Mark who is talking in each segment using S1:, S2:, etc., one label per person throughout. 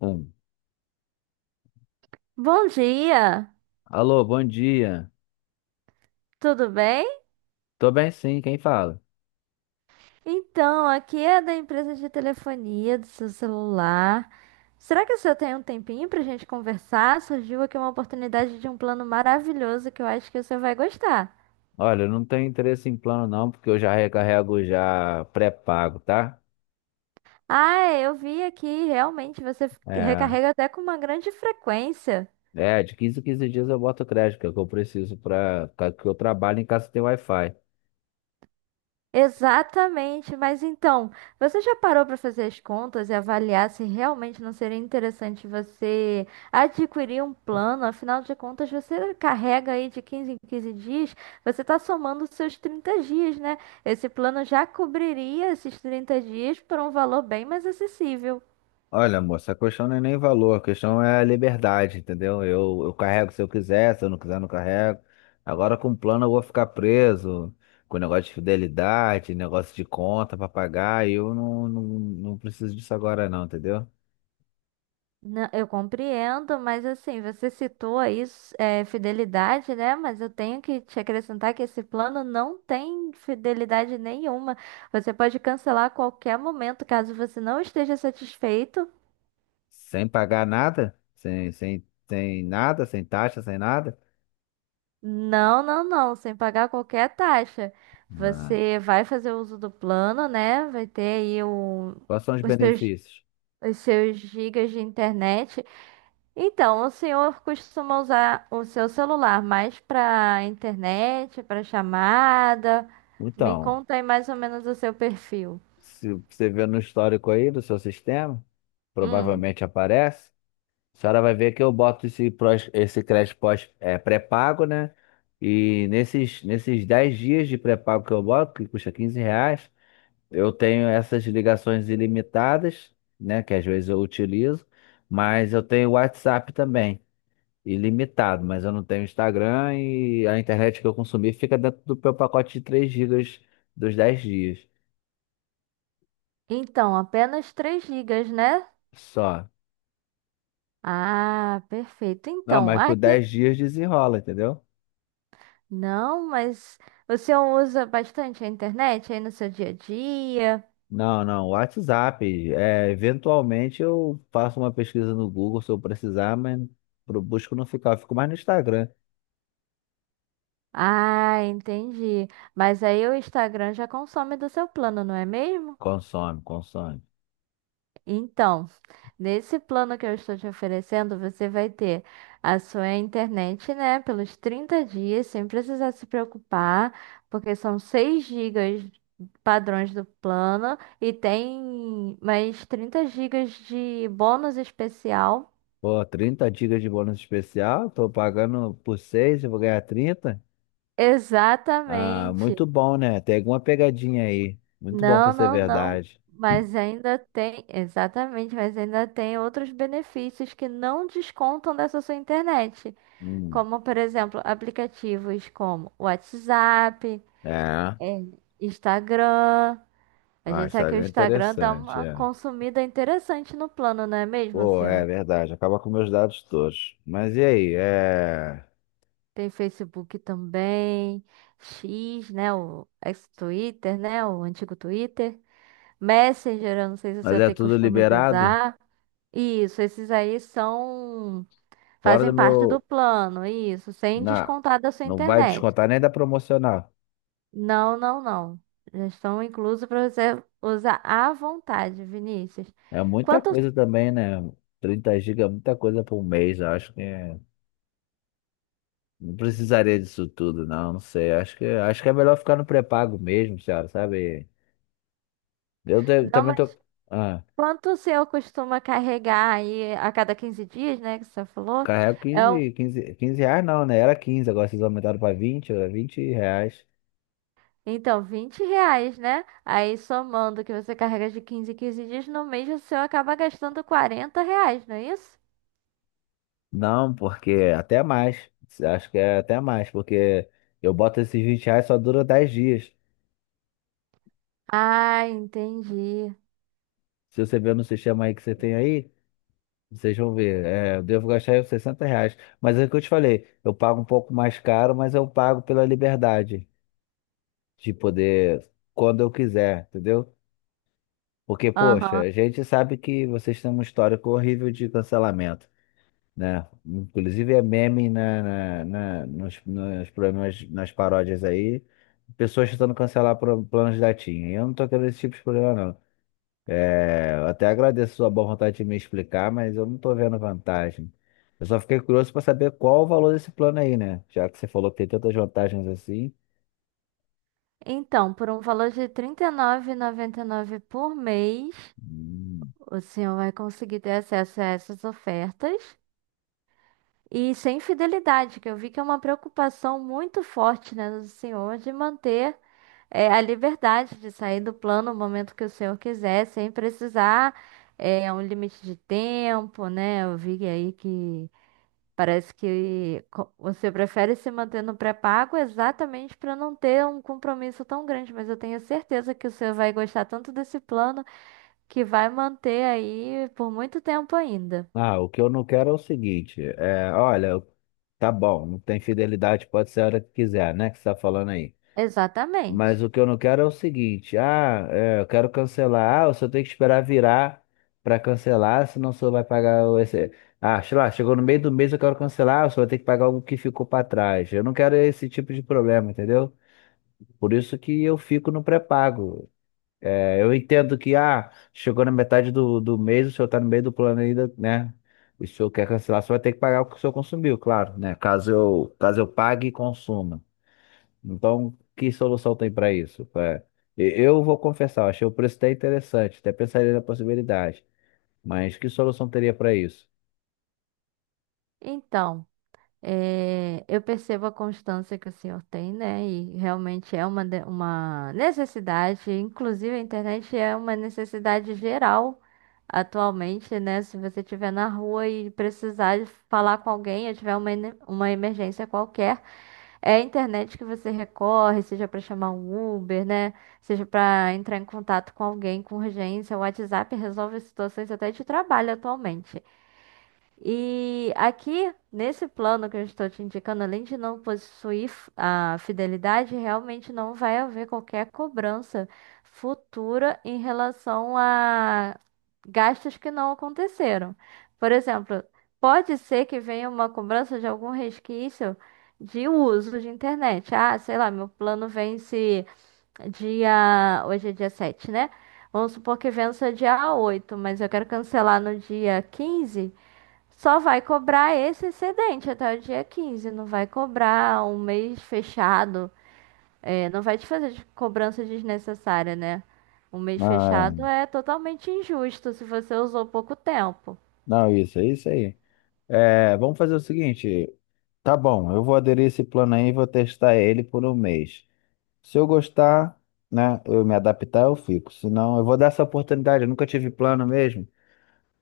S1: Um.
S2: Bom dia,
S1: Alô, bom dia.
S2: tudo bem?
S1: Tô bem sim, quem fala?
S2: Então, aqui é da empresa de telefonia do seu celular. Será que o senhor tem um tempinho para a gente conversar? Surgiu aqui uma oportunidade de um plano maravilhoso que eu acho que o senhor vai gostar.
S1: Olha, eu não tenho interesse em plano não, porque eu já recarrego já pré-pago, tá?
S2: Ah, é, eu vi aqui, realmente você
S1: É,
S2: recarrega até com uma grande frequência.
S1: de quinze em 15 dias eu boto crédito, que é o que eu preciso para que eu trabalho em casa que tem Wi-Fi.
S2: Exatamente, mas então, você já parou para fazer as contas e avaliar se realmente não seria interessante você adquirir um plano? Afinal de contas, você carrega aí de 15 em 15 dias, você está somando os seus 30 dias, né? Esse plano já cobriria esses 30 dias por um valor bem mais acessível.
S1: Olha, moça, a questão não é nem valor, a questão é a liberdade, entendeu? Eu carrego se eu quiser, se eu não quiser, não carrego. Agora com o plano eu vou ficar preso, com negócio de fidelidade, negócio de conta pra pagar, e eu não preciso disso agora não, entendeu?
S2: Não, eu compreendo, mas assim, você citou aí fidelidade, né? Mas eu tenho que te acrescentar que esse plano não tem fidelidade nenhuma. Você pode cancelar a qualquer momento, caso você não esteja satisfeito.
S1: Sem pagar nada? Sem nada, sem taxa, sem nada?
S2: Não, não, não, sem pagar qualquer taxa.
S1: Ah,
S2: Você vai fazer uso do plano, né? Vai ter aí
S1: quais são os
S2: os seus,
S1: benefícios?
S2: os seus gigas de internet. Então, o senhor costuma usar o seu celular mais para internet, para chamada? Me
S1: Então,
S2: conta aí mais ou menos o seu perfil.
S1: se você vê no histórico aí do seu sistema,
S2: Hum.
S1: provavelmente aparece. A senhora vai ver que eu boto esse, esse crédito pós, pré-pago, né? E nesses 10 dias de pré-pago que eu boto, que custa 15 reais, eu tenho essas ligações ilimitadas, né? Que às vezes eu utilizo, mas eu tenho o WhatsApp também. Ilimitado, mas eu não tenho Instagram e a internet que eu consumi fica dentro do meu pacote de 3 gigas dos dez dias
S2: Então, apenas 3 gigas, né?
S1: só.
S2: Ah, perfeito.
S1: Não,
S2: Então,
S1: mas por
S2: aqui.
S1: 10 dias desenrola, entendeu?
S2: Não, mas o senhor usa bastante a internet aí no seu dia a dia?
S1: Não, não, WhatsApp. É, eventualmente eu faço uma pesquisa no Google se eu precisar, mas pro busco não ficar, eu fico mais no Instagram.
S2: Ah, entendi. Mas aí o Instagram já consome do seu plano, não é mesmo?
S1: Consome, consome.
S2: Então, nesse plano que eu estou te oferecendo, você vai ter a sua internet, né, pelos 30 dias, sem precisar se preocupar, porque são 6 gigas padrões do plano e tem mais 30 gigas de bônus especial.
S1: Pô, 30 gigas de bônus especial, tô pagando por 6, eu vou ganhar 30. Ah, muito
S2: Exatamente.
S1: bom, né? Tem alguma pegadinha aí. Muito bom pra
S2: Não,
S1: ser
S2: não, não.
S1: verdade.
S2: Mas ainda tem, exatamente, mas ainda tem outros benefícios que não descontam dessa sua internet.
S1: Hum,
S2: Como, por exemplo, aplicativos como WhatsApp,
S1: é.
S2: é, Instagram. A
S1: Ah,
S2: gente sabe que o
S1: Instagram é
S2: Instagram dá
S1: interessante,
S2: uma
S1: é.
S2: consumida interessante no plano, não é mesmo,
S1: Pô, é
S2: senhor?
S1: verdade. Acaba com meus dados todos. Mas e aí?
S2: Tem Facebook também, X, né? O ex-Twitter, né? O antigo Twitter. Messenger, eu não sei se o
S1: Mas
S2: senhor
S1: é
S2: tem
S1: tudo
S2: costume de
S1: liberado?
S2: usar. Isso, esses aí são...
S1: Fora do
S2: Fazem parte do
S1: meu.
S2: plano, isso, sem
S1: Na...
S2: descontar da sua
S1: Não vai
S2: internet.
S1: descontar nem da promocional.
S2: Não, não, não. Já estão inclusos para você usar à vontade, Vinícius.
S1: É muita
S2: Quanto,
S1: coisa também, né? Trinta gigas é muita coisa por mês. Eu acho que é- Não precisaria disso tudo, não. Não sei. Acho que é melhor ficar no pré-pago mesmo, senhora, sabe?
S2: não,
S1: Também tô.
S2: mas
S1: Ah.
S2: quanto o senhor costuma carregar aí a cada 15 dias, né, que você falou?
S1: Carrega
S2: É o,
S1: R$ 15 não, né? Era 15, agora vocês aumentaram para 20, era R$ 20.
S2: então, R$ 20, né? Aí somando o que você carrega de 15 em 15 dias, no mês o senhor acaba gastando R$ 40, não é isso?
S1: Não, porque até mais. Acho que é até mais, porque eu boto esses R$ 20 só dura 10 dias.
S2: Ah, entendi.
S1: Se você ver no sistema aí que você tem aí, vocês vão ver. É, eu devo gastar aí uns R$ 60. Mas é o que eu te falei, eu pago um pouco mais caro, mas eu pago pela liberdade de poder, quando eu quiser, entendeu? Porque, poxa,
S2: Aham.
S1: a gente sabe que vocês têm um histórico horrível de cancelamento. Né? Inclusive é meme nos problemas, nas paródias aí, pessoas tentando cancelar planos da TIM. E eu não tô querendo esse tipo de problema, não. É, eu até agradeço a sua boa vontade de me explicar, mas eu não tô vendo vantagem. Eu só fiquei curioso para saber qual o valor desse plano aí, né? Já que você falou que tem tantas vantagens assim.
S2: Então, por um valor de R$ 39,99 por mês,
S1: Hum.
S2: o senhor vai conseguir ter acesso a essas ofertas e sem fidelidade, que eu vi que é uma preocupação muito forte, né, do senhor de manter a liberdade de sair do plano no momento que o senhor quiser, sem precisar um limite de tempo, né? Eu vi aí que parece que você prefere se manter no pré-pago exatamente para não ter um compromisso tão grande, mas eu tenho certeza que o senhor vai gostar tanto desse plano que vai manter aí por muito tempo ainda.
S1: Ah, o que eu não quero é o seguinte, olha, tá bom, não tem fidelidade, pode ser a hora que quiser, né? Que você tá falando aí.
S2: Exatamente.
S1: Mas o que eu não quero é o seguinte, eu quero cancelar, ah, o senhor tem que esperar virar para cancelar, senão o senhor vai pagar o esse... Ah, sei lá, chegou no meio do mês, eu quero cancelar, o senhor vai ter que pagar algo que ficou para trás. Eu não quero esse tipo de problema, entendeu? Por isso que eu fico no pré-pago. É, eu entendo que, ah, chegou na metade do mês, o senhor tá no meio do plano ainda, né? O senhor quer cancelar, o senhor vai ter que pagar o que o senhor consumiu, claro, né? Caso eu pague e consuma. Então, que solução tem para isso? Eu vou confessar, achei o preço até interessante, até pensaria na possibilidade, mas que solução teria para isso?
S2: Então, eu percebo a constância que o senhor tem, né? E realmente é uma necessidade, inclusive a internet é uma necessidade geral atualmente, né? Se você estiver na rua e precisar de falar com alguém, ou tiver uma emergência qualquer, é a internet que você recorre, seja para chamar um Uber, né? Seja para entrar em contato com alguém com urgência. O WhatsApp resolve situações até de trabalho atualmente. E aqui, nesse plano que eu estou te indicando, além de não possuir a fidelidade, realmente não vai haver qualquer cobrança futura em relação a gastos que não aconteceram. Por exemplo, pode ser que venha uma cobrança de algum resquício de uso de internet. Ah, sei lá, meu plano vence dia. Hoje é dia 7, né? Vamos supor que vença dia 8, mas eu quero cancelar no dia 15. Só vai cobrar esse excedente até o dia 15, não vai cobrar um mês fechado. É, não vai te fazer cobrança desnecessária, né? Um mês fechado
S1: Ah,
S2: é totalmente injusto se você usou pouco tempo.
S1: não, isso, é isso aí. É, vamos fazer o seguinte, tá bom, eu vou aderir esse plano aí e vou testar ele por um mês. Se eu gostar, né, eu me adaptar, eu fico. Se não, eu vou dar essa oportunidade, eu nunca tive plano mesmo.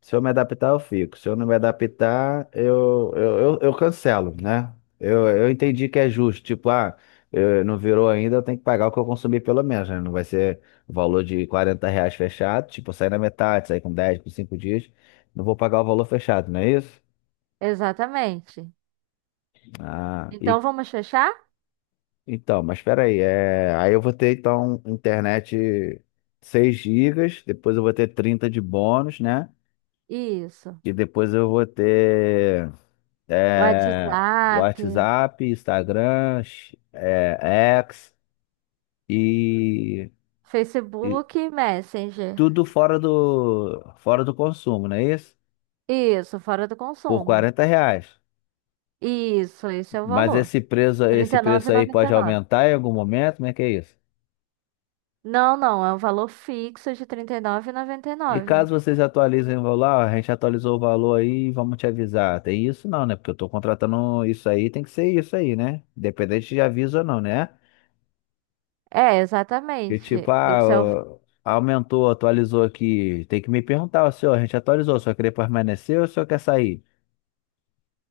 S1: Se eu me adaptar, eu fico. Se eu não me adaptar, eu cancelo, né? Eu entendi que é justo. Tipo, ah, eu, não virou ainda, eu tenho que pagar o que eu consumi pelo menos, né? Não vai ser o valor de 40 reais fechado. Tipo, eu sair na metade, sair com 10, com 5 dias. Não vou pagar o valor fechado, não é isso?
S2: Exatamente.
S1: Ah, e,
S2: Então vamos fechar?
S1: então, mas peraí. É, aí eu vou ter, então, internet 6 gigas. Depois eu vou ter 30 de bônus, né?
S2: Isso.
S1: E depois eu vou ter. É,
S2: WhatsApp,
S1: WhatsApp, Instagram, é, X e, e
S2: Facebook, e Messenger.
S1: tudo fora fora do consumo, não é isso?
S2: Isso, fora do
S1: Por
S2: consumo.
S1: quarenta reais.
S2: Isso, esse é o
S1: Mas
S2: valor.
S1: esse
S2: Trinta e nove
S1: preço
S2: e
S1: aí
S2: noventa
S1: pode
S2: e nove.
S1: aumentar em algum momento, como é que é isso?
S2: Não, não, é um valor fixo de trinta e nove e noventa e
S1: E
S2: nove.
S1: caso vocês atualizem o valor, ó, a gente atualizou o valor aí, vamos te avisar. Tem isso não, né? Porque eu tô contratando isso aí, tem que ser isso aí, né? Independente de aviso ou não, né?
S2: É,
S1: Que tipo,
S2: exatamente.
S1: ah,
S2: Esse é o...
S1: ó, aumentou, atualizou aqui. Tem que me perguntar, ó, senhor, a gente atualizou, o senhor quer permanecer ou o senhor quer sair?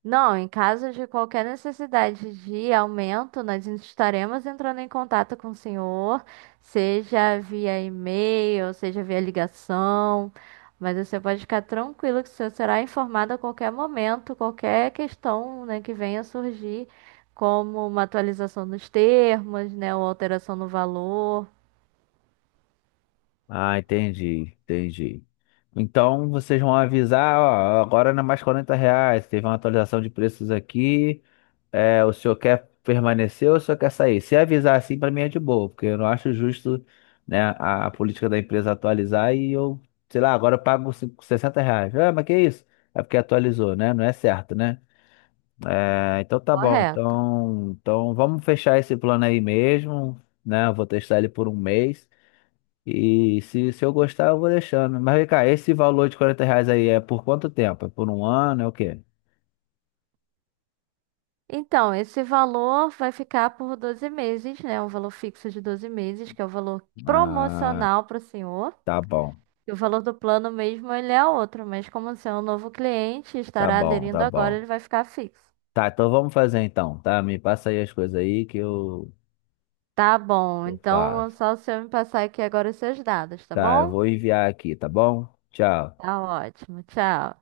S2: Não, em caso de qualquer necessidade de aumento, nós estaremos entrando em contato com o senhor, seja via e-mail, seja via ligação. Mas você pode ficar tranquilo que o senhor será informado a qualquer momento, qualquer questão, né, que venha surgir, como uma atualização dos termos, né, ou alteração no valor.
S1: Ah, entendi, entendi. Então vocês vão avisar, ó, agora não é mais 40 reais, teve uma atualização de preços aqui. É, o senhor quer permanecer ou o senhor quer sair? Se avisar assim, pra mim é de boa, porque eu não acho justo, né, a política da empresa atualizar e eu, sei lá, agora eu pago R$ 60. Ah, mas que isso? É porque atualizou, né? Não é certo, né? É, então tá bom.
S2: Correto.
S1: Então vamos fechar esse plano aí mesmo, né? Eu vou testar ele por um mês. E se eu gostar, eu vou deixando. Mas vem cá, esse valor de 40 reais aí é por quanto tempo? É por um ano? É o quê?
S2: Então, esse valor vai ficar por 12 meses, né? Um valor fixo de 12 meses, que é o valor
S1: Ah,
S2: promocional para o senhor.
S1: tá bom,
S2: E o valor do plano mesmo, ele é outro, mas como o senhor é um novo cliente e estará aderindo
S1: tá
S2: agora,
S1: bom.
S2: ele vai ficar fixo.
S1: Tá, então vamos fazer então, tá? Me passa aí as coisas aí que
S2: Tá bom,
S1: que eu
S2: então é
S1: faço.
S2: só o senhor me passar aqui agora os seus dados, tá
S1: Tá, eu
S2: bom?
S1: vou enviar aqui, tá bom? Tchau.
S2: Tá ótimo, tchau.